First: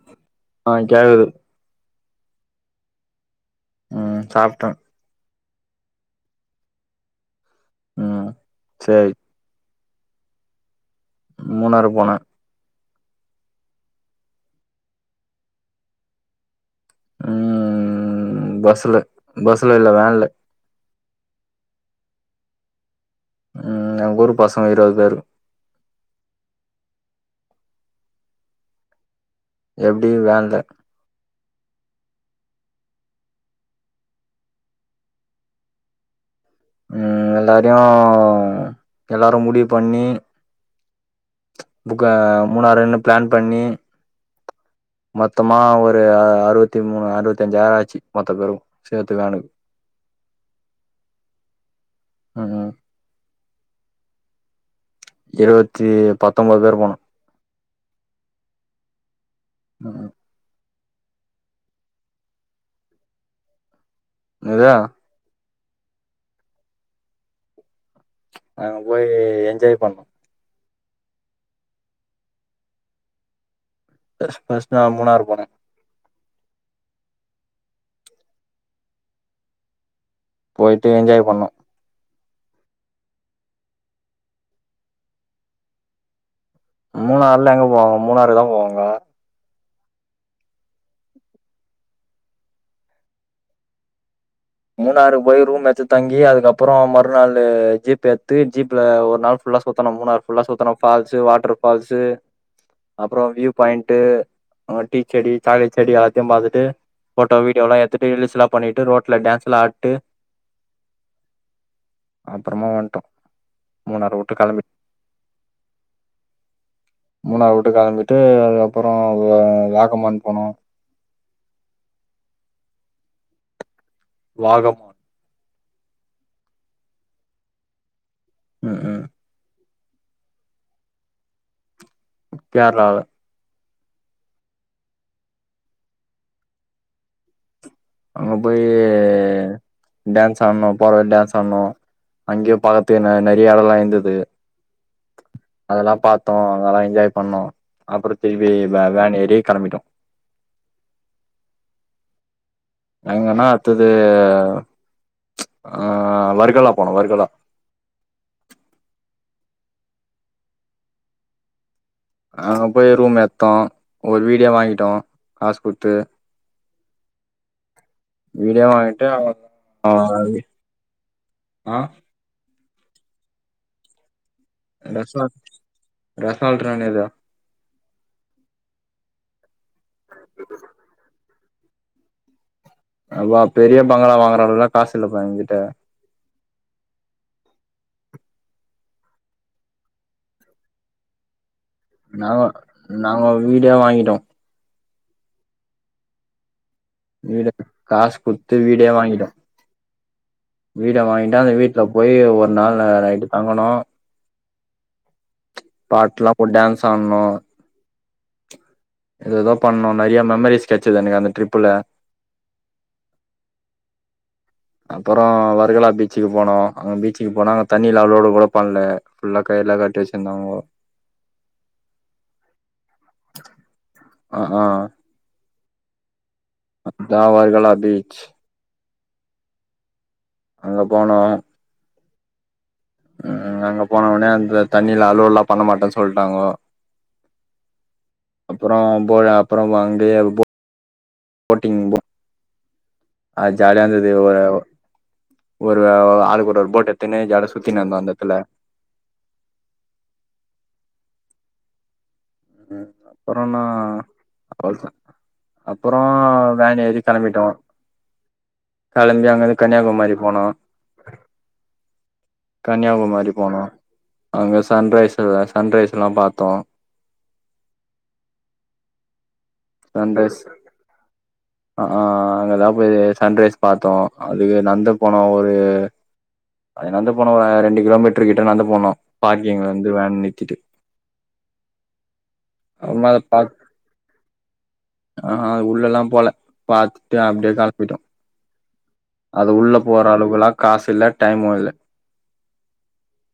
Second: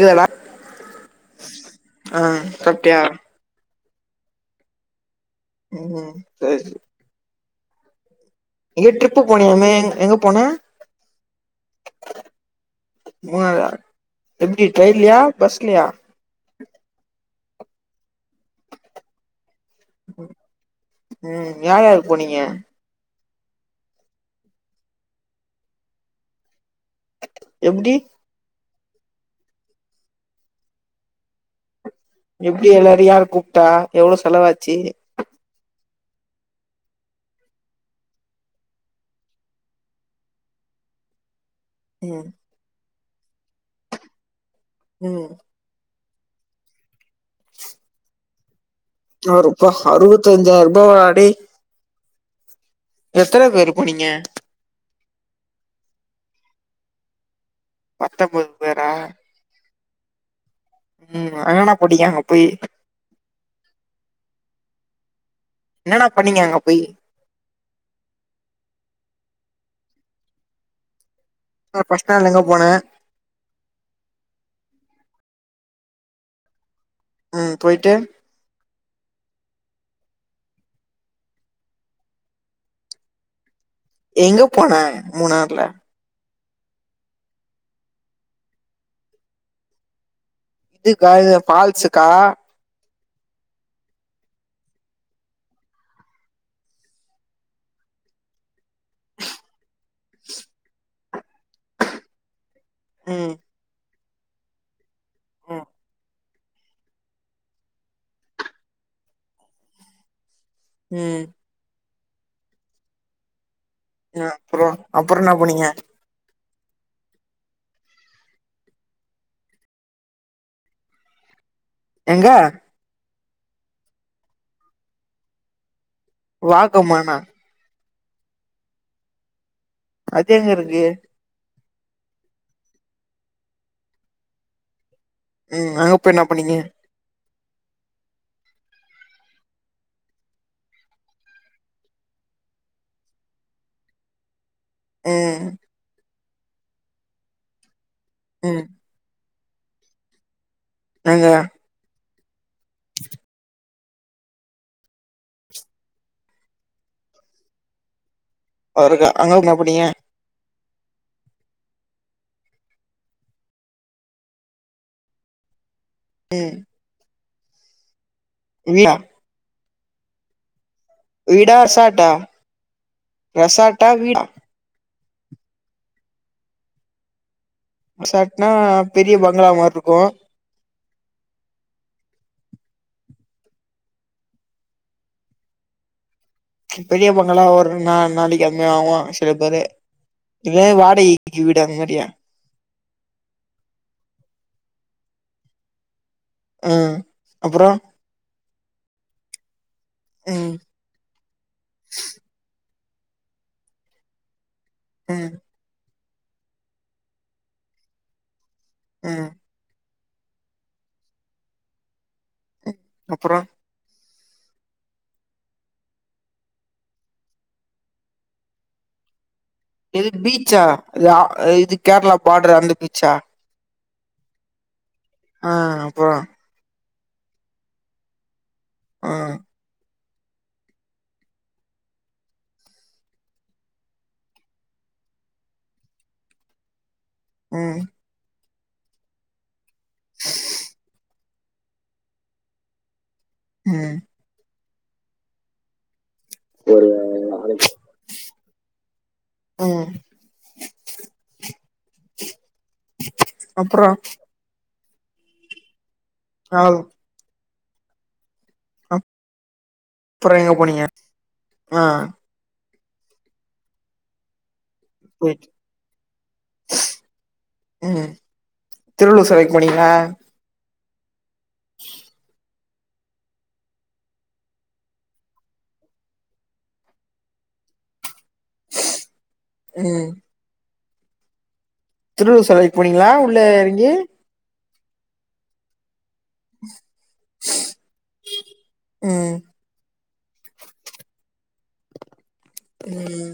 இல்டா ஆ கேக்குது ஆ சாப்டியா ம் சாப்டே ஒ ஒ சேரி சேரி ம் எங்யோ சேரி டிரிப் போனியாமே எங்க போன மூணாறு போனே மூணறா எப்டி ட்ரைன்லையா பஸ்லயா ம் பஸ்ல பஸ்ல இல்ல வேன்ல போனிங்க ம் எங்க ஊரு பசங்க இருவது பேரு எப்டி எப்டி வேன்ல எப்டி எல்லாரு யார் கூப்டா எவ்ளோ செலவாச்சி ம் எல்லாரையு எல்லாரு முடிவு பண்ணி புக்க ம் மூணாறுன்னு பிளான் பண்ணி ம் மொத்தமா ஒர் ஆ அறுவத்தி மூணு ஆள் இருவத்தஞ்சாயிரோ ஆச்சி மொத்த பேரும் அ ரூப்பா அறுவத்தஞ்சாயிர ரூபாவா ஆடி ம் ம் எத்தன பேரு போனிங்க இருவத்தி பத்தொம்பது பேர் போனோ பத்தொம்போது பேரா ம் ம் அங்ன போனீங்க அங்போயி நேது என்னடா பண்ணிங்க அங்க போயி அங்க போயி என்ஜாய் பண்ணோ பஸ்ட் அங்க எங்க போனே பஸ்ட் நா மூணாறு போனே உம் போயிட்டு போயிட்டு என்ஜாய் பண்ணோ எங்க போனா மூணாறுல மூணாறுல எங்க போவாங்க மூணாறுதா போவாங்க இதுக்கா இல்ல ஃபால்ஸ்கா மூணாறு போய் ரூம் எத்து தங்கி அதுக்கப்பறொம் மறுநாளு ஜீப் எத்து ஜீப்ல ஒரு நாள் ஃபுல்லா சுத்தனும் மூணாறு ஃபுல்லா சுத்தனும் ஃபால்ஸு வாட்ர் ஃபால்ஸு அப்பறொ ம் வியூ பாயிண்ட் ட்டு அவ டீ செடி ம் சாக்லெட் செடி ஆத் தெம் பாத்துட்டு ஃபோட்டோ வீடியோலா எடுத்துட்டு ரீல்ஸ்ல்லா பண்ணிட்டு ரோட்ல டான்ஸ் விளாட்டு ம் அப்பறமா வன்ட்டோ ங்க அப்புறொ அப்புறொ என்ன போனீங்க மூணாறு வுட்டு கெளம்பிட்டு அதுக்கப்பறொ வ வாகமான் போனோ எங்க வாகம் வாகமனா ம் ஹூ அது எங்க இருக்கு கேரளால உம் அங்கப்போய் என்னாப் பண்ணீங்க அங்க போய் டான்ஸ் ஆடுனோ போற வழில டான்ஸ் ஆடுனோ அங்கேயே பாக்கத்துக் நெ நிறைய எடல்லா இருந்துது ம் த்தோ நல்லா என்ஜாய் பண்ணோ அப்பறந் திரும்பி ம் வே வேன் ஏறி கெளம்பிட்டோ நேங்க எங்கனா அடுத்தது ச் ஆஹ் வர்கலா போனோ வர்கலா வர்கா அங்களுமா போனீங்க அங்க போய் ரூம் எத்தோ ஒரு வீடே வாங்கிட்டோ காசு குடுத்து ஹ் வீடே வாங்கிட்டு [unintelligible] வீடா ஆ ரெசாட்டா ரெசாட்டா வீடா ரெசாட் ரெசால்ட்னா என்னதுறா ரெசாட்னா பெரிய பங்களா மாரி ருக்கு அபா பெரிய பங்களா வாங்குற அளவுலா காசு இல்லப்பா என்கிட்ட பெரிய பங்களா ஒரு நா நாளைக்கு [unintelligible] ஆவான் சில பேரு இதே வாடகைக்கு வீ நாங்கோ நாங்கோ வீடே வாங்கிட்டோ ம் வீட அப்றோ காசு குட்த்து வீடே வாங்கிட்டோ ம் வீட வாங்கிட்டா அந்த வீட்டுல போய் ஒரு நாள் ல நைட்டு தங்கணும் உம் பாட்லாம் போட்டு டேன்ஸ் ஆடுனும் ம் எதஎதோ பண்ணோம் நறயா மெமரிஸ் கெச்சது எனக்கு அந்த ட்ரிப்பல அப்புறம் அப்புறம் வருகலா பீச்சுக்கு போனோம் அங்க பீச்சுக்கு போனா அங்க தண்ணில அளோடு கூட பண்ணல இது பீச்சா ஆ இது கேரளா பார்டரு அந்த பீச்சா ஆஹ் ஆஹ் ஆஹ் அப்புறம் தாவர்கலா பீச் ஹ்ம் அங்க போனோம் உஹ் அங்க போனோனே அந்த தண்ணியில அலோட்லாம் பண்ண மாட்டன்னு சொல்லிட்டாங்கோ உம் அப்புறம் போழாப் அப்புறம் ஓன் டே போ போட்டிங் போ அது ஜாலியா ம் இருந்தது ஒரு ஒருவே [unintelligible] ஆளுக்கு ஒரு ஒரு போட் எத்துனு ஜாலியா சுத்தினு இருந்தோம் அந்த எத்துல ம் உம் அப்புறன்னா அப்புறோ அவ்ளோதான் அப்புறம் ஆவ் வேன் ஏறி கெளம்பிட்டோம் களம்பி அங்கிருந்து அப்புறம் எங்க போனீங்க ஆஹ் கன்னியாகுமரி போனோம் அங்க சன் ரைஸ் இல்ல சன்ரைஸ்லாம் பாத்தோம் உம் திருவள்ளுவர் செலை போனிங்களா ஆஹ் ஆஹ் அங்கதான் போயி சன்ரைஸ் பாத்தோம் அதுக்கு நந்து போனோம் ஒரு அது நந்து போனோம் ஒரு ரெண்டு கிலோ மீட் டர் கிட்ட நந்து போனோம் பார்க்கிங்லந்து வேன் நிருத்திட்டு திருவ செலைக்கு போனீங்களா உள்ள இறங்கி அஹ் உள்ளலா போல பாத்துட்டு அப்டியே கெலம்பிட்டோ ம் அது உள்ள போற அளவுலா காசு இல்ல டைமு இல்ல ஹும்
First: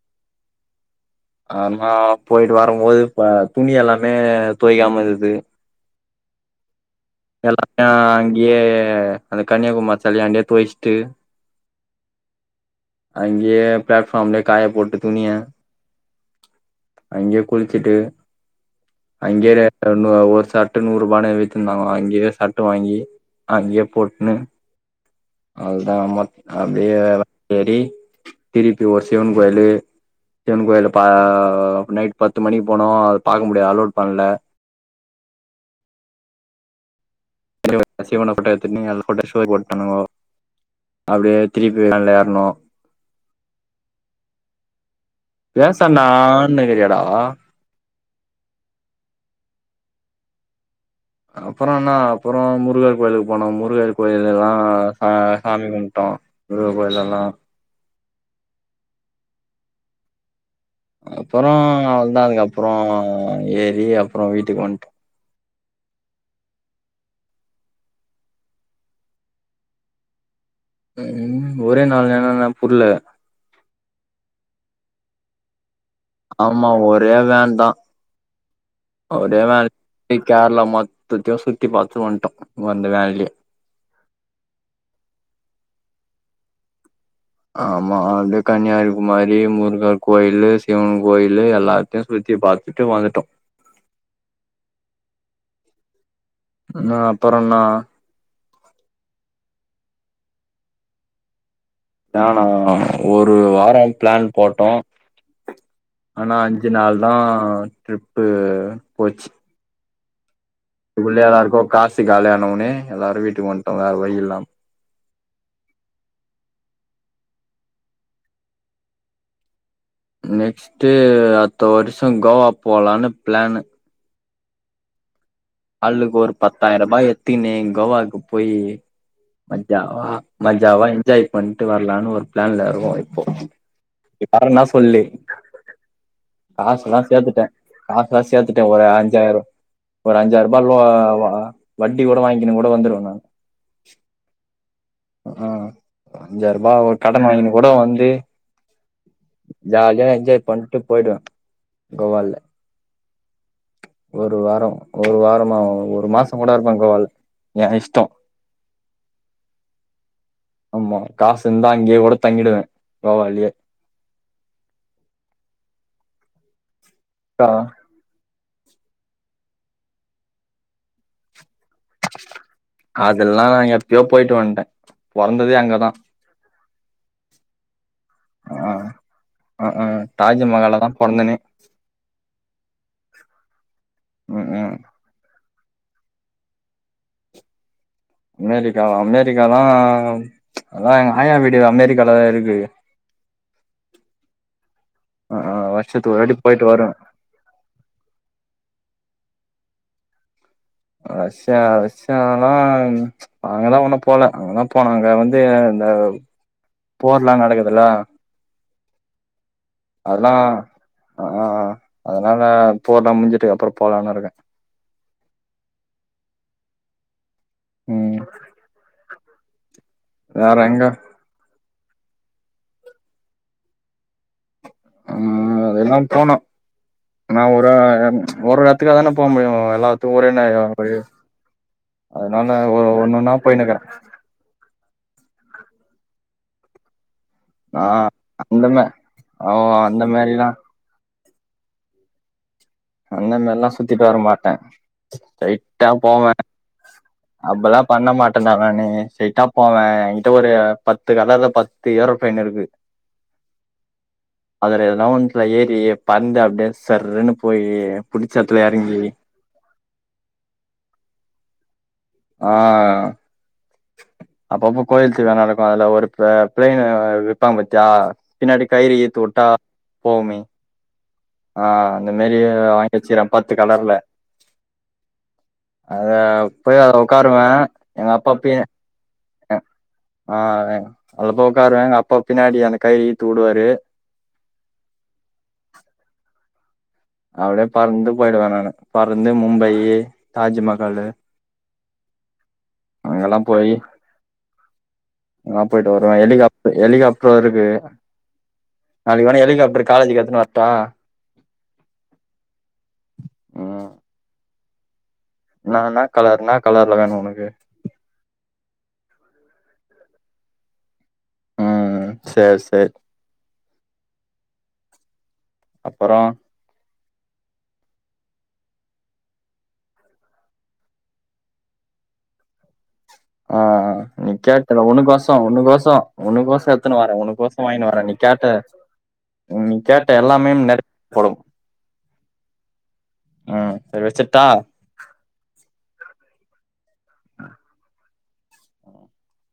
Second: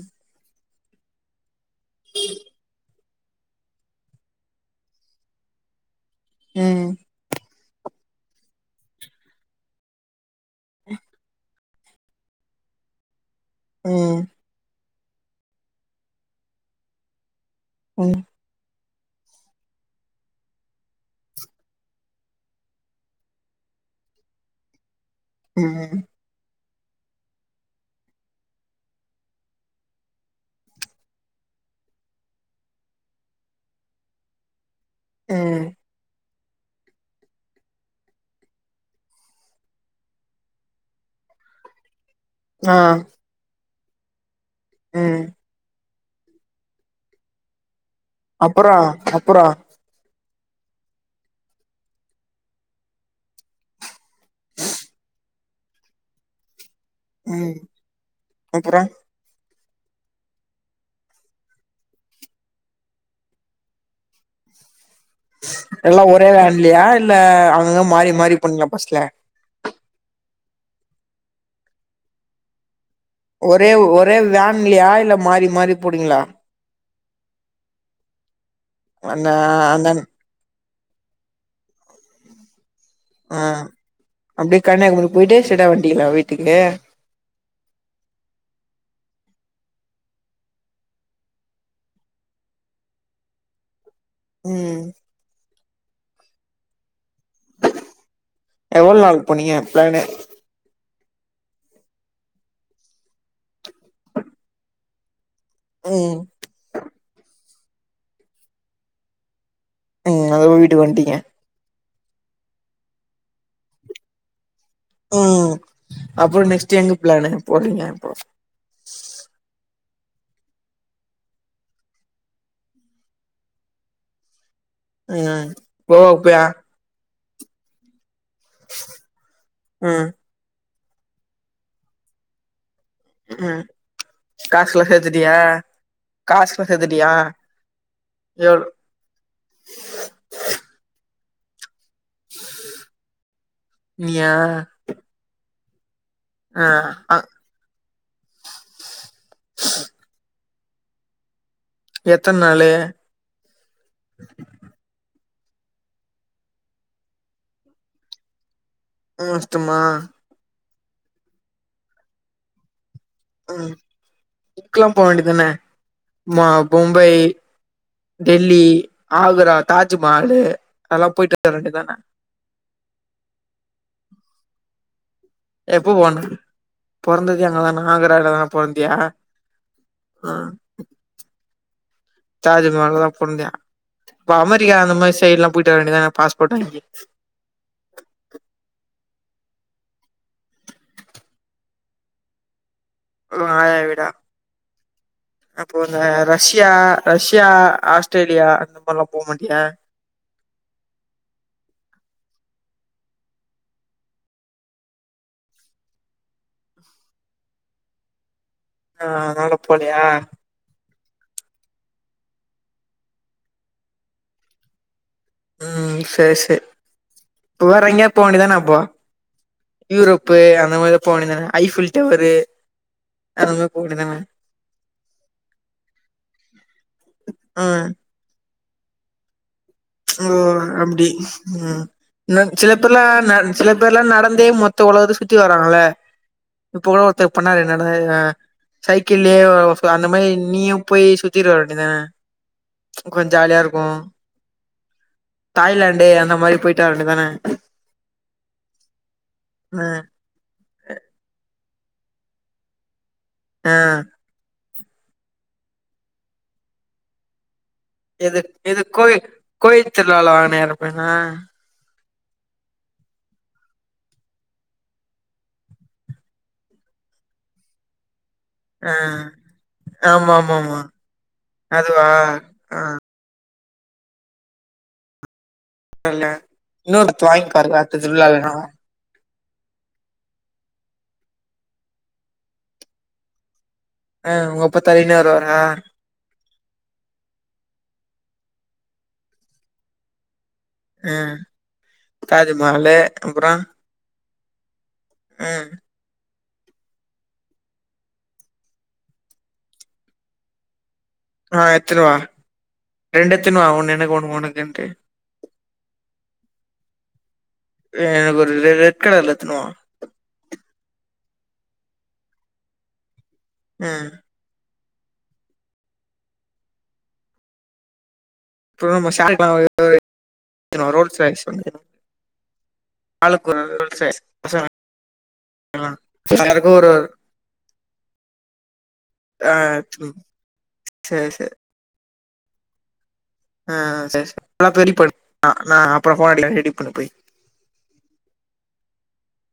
ஆமா போயிட்டு வரம்போது இப்ப துணியெல்லாமே துவைக்காம இருக்குது ஹும் எல்லாமே அங்கியே அந்த கன்னியாகுமாரி செலையாண்டே துவச்சுட்டு அங்கியே ம் பிளாட்ஃபாம்ல காய போட்டு துணிய அங்கே குளிச்சிட்டு ம் அங்கியே ஒரு சர்ட் நூறு ரூபானு வித்திருந்தாங்கல அங்கியே சர்ட் வாங்கி அங்கியே போட்டுன்னு அது ம் தான் ம அப்டியே [unintelligible] திருப்பி ஒரு சிவன் கோயிலு சிவன் கோயில ப நைட் பத்து மணிக்கு போனோ அத பாக்க முடியல அலோட் பண்ணல ஹும் [inaudible] சிவன போட்டோ எடுத்து [inaudible] அப்டியே [unintelligible] திருப்பி நல்ல ஆஹ் ஹும் பேசண்ணான்னு இருக்கிறியாடா அப்படா அப்படா அப்புற என்னா அப்புற முருகர் கோயிலுக்கு போனோ முருகன் கோயில எல்லா சாமி கும்டோம் ஹும் அப்புறம் அப்புற அவ்ளதா அதுக்கு அப்புற ஏறி அப்புற வீட்டுக்கு வந்ட் எல்லா ஒரே வேன்லியா இல்ல அங்கங்க மாறி மாறி போணிங்கலா பஸ்ல ஹும் ஒரே நால [unintelligible] புரியல ஒரே ஒரே வேன்லியா இல்ல மாறி மாறி போனீங்களா ஆமா ஒரு ரே வேன் தான் அந்த ஒரே அந்த மாரி கேரள மொத் சுத்தோ சுத்தி பார்த்து வன்ட்டோ ஆஹ் அப்டியே கன்னியாகுமரி போயிட்டு ஸ்டைடா வண் வன்டிங்கிளா வீட்டுக்கு ஆமா வந்து கன்னியாகுமாரி முருக கோயிலு சிவன் கோயிலு எல்லாத்தையு சுத்தி பார்த்துட்டு வந்துட்டோ ஹும் இன்னும் அப்புறம்ண்ணா எவ்வளோ நாள் போனீங்க பிளான்னு நானா ஒரு வாரம் பிளான் போட்டோம் ம் ஆனா அஞ்சு நாள் தான் ட்ரிப்பு போச்சு அ அதுகப வீட்டுக் வந்ட்டிங்க இதுக்குள்ளயே எல்லாருக்கு காசு காலியான ஒனே எல்லாரு வீட்டுக் வந்ட்டோ வேற வழி இல்லாம் உம் அப்புற நெக்ஸ்ட் எங்க பிளானு போட்டீங்க இப்போ நெக்ஸ்ட்டு அத்த வர்ஷோ கோவா போலானு பிளானு அ கோவா [unintelligible] தினே கோவாக்கு போயி மஜாவா ம் மஜ் ஜாவா என்ஜாய் பண்ட்டு வர்லானு ஒரு பிளான்ல இ போ இப்போ ம் இ பரன்னா காசுலா சொல்லு சேத்துட்டியா காசுலா காசுல்லா சேத்துட்டியா சேத்துட்டே காசுலா சேத்துட்டே எவ்ளோ ஒரு அஞ்சாய்ரோ ஒரு அஞ்சாயிரம் ஆ வா வண்டி கூட வாய்ங்கினு கூட வந்துருவே நானு நீயா ம்ஹூ ஆ அஞ்சாயிரபா ஒரு அ கடன் வாங்கினு கூட வந் ட்டு ஜாலியா என்ஜாய் பண்ட்டு போய்டுவே கோவால்ல எத்தன் நாளு ஒரு வாரோ ஒரு வார் ப்பறமா ஒரு மாசங்கூட இருப்பே கோவால் எ இஷ்டொ உ இஷ்டம்மா ஆமா காசு இந்தா அங்கியே கூட தங்கிடுவே கோவாலயே உம் இக்லா போ வேண்டி தான மா பும்பை ஆ டெல்லி ஆக்ரா தாஜ்மஹாலு அதல்லா போய்ட்டு அதெல்லா நாங் எப்பியோ போய்ட்டு வந்ட்டே பொறந்ததே அங்கதா எப்ப போன்து பொறந்ததே அங்கதானா ஆக்ரால தானா ஆ பொறந்தியா ஆ ஆ ம் தாஜ்மஹால்ல தா பொறந்தனே தாஜ்மஹால்லதா பொந்தியா ப்ப ம் ம் அமெரிக்கா அந்த மாரி சைட்லா போய்ட்டு வர வேண்டி தான பாஸ்போட் வாங்கி அமெரிக்காவா அமெரிக்காலா அதல எங்க ஆயா வீடு அமெரிக்காலதா இருக்கு லு ஆயா வீடா ஆ ஆ அப்போ அந்த வருஷத்துக்கு ஒரு வாட்டி ரஷ்யா போயிட்டு வருவே ரஷ்யா ஆஸ்ட்ரேலியா அந்த மார்லா போமாட்டியா ரஷ்யா ரஷ்யாலா அங்கதா உன்னு போல அங்கதா போனு அங்க வந்து இந்த போர்லா நடக்குதுல்ல அ அதனால போலியா அ ஆ ஆ அதனால போர்லா முடிஞ்சுட்டுகு அப்புற போலானு இருகே உம் செரி செ ப்ப வேற எங்கியா ம் போ வேண்டி தான அப்போ யூரோப்பு வேற அந்த எங்க மார போ வெனிதான ஐஃபில் டவரு அது மாரி போக வேண்டிது தான ஆஹ் அதெல்லா தோணும் நா ஒரு ம் ஒரு திருவிழா தானே போ முடியு அத் ஓ அப்டி ம் ந அதனால சில ஒரு பேர்லா ந ஒன்னொன்னா சில போயினுக்கிறே பேர்லாம் நடந்தே மொத்த மொத்த உலகத்தையு சுத்தி வராங்கள்ள இப்ப கூடோ ஒ ஒருத்தர் பண்ணாரே நா நட ஆ அந்தமே சைக்கிள்ளயே ஓ அந்த மாரி மாரிலா நீயும் போய் சுத் சுத்திட்டு வரவேண்டி தானே அந்தம் மாரில்லா சுத்திட்டு வர மாட்டே தாய்லாண்டு அந்த மாரி போயிட்டு வர வேண்டிதானே அப்பில்லா பண்ண மாட்டன்டா நானு ஸ்ட்ரெட்டா போவே ஆ என்கிட்ட ஒரு பத்து கலர்ல பத்து பத்து ஏரோப்ளேன் இருக்கு ஆ அதுல ஏதனா ஒன்னுத்துல ஏறி பறந்து அப்டியே சர்ன்னு போயி எது இது கோயி கோயில் திருவிழால வாங்கினியே அந்தப் பிளைன்னா ஆ அப்பப்போ கோயில் திருவிழா நடக்கு அதுல ஒரு பிளைன் விப்பாங்க பாத்தியா பின்னாடி ஆ கயிறு இழுத்து உட்டா ஆமா போவுமே ஆமா ஆமா ஆ அதுவா அந்த மாரி ஆ வாங்கி வெச்சிருக்க பத்து பத்து கலர்ல அத இல்ல போய் அதல இன்னொரு பத்து ஓக்காருவே வாங்கிப்பாருங்க அடுத்த எங்க அப்பா திருவிழால பி நா வரே அ ஆ அதுல போய் ஒக்காருவே எங்க அப்பா பின்னாடி அந்த கயிற இழுத்து உடுவாரு ஆ உங்க அப்பா தள்ளினே வருவாரா அப்டியே பறந்து போய்டுவே நானு பறந்து மும்பையி ம் தாஜ்மஹாலு அப்புறோ எங்கனா ம் போயிட்டு வருவே ஹெலிகாப் ஹெலிகாப்டரு இருக்கு நாளைக்கு வேனா ஹெலிகாப்டர் காலேஜிக்கு எடுத்துன்னு வரட்டா ஆ எடுத்துனு வா ரெண்டு எடுத்துனு வா ஒன்னு எனக்கு ஒன்னு உனக்குன்னு ஓகே ந ந கலர் ந கலர்ல வேணும் உனக்கு எடுத்துனு வா உம் செர் செர் ஆஹ் அப்பறம் அப்பற நம்ம [unintelligible] ஆளுக்கு ஒரு ஆஹ் ரோல்ஸ் ராய்ஸ் நீ பசங்க கேட்ட உனக்கொச உனக்கொச உனக்கொச எல்லாருக்கும் ஒரு எத்துன்னு ஒரு வரே உனக்கொச வாங்கினு வரே நீ கேட்ட ஆ நீ கேட்ட எல்லாமே [inaudible] ம் ஆஹ் சரி வச்சுட்டா சரி [inaudible] ஆ நா அப்புறம் ஃபோன் அடிக்கிற ரெடி பண்ணு போயி அ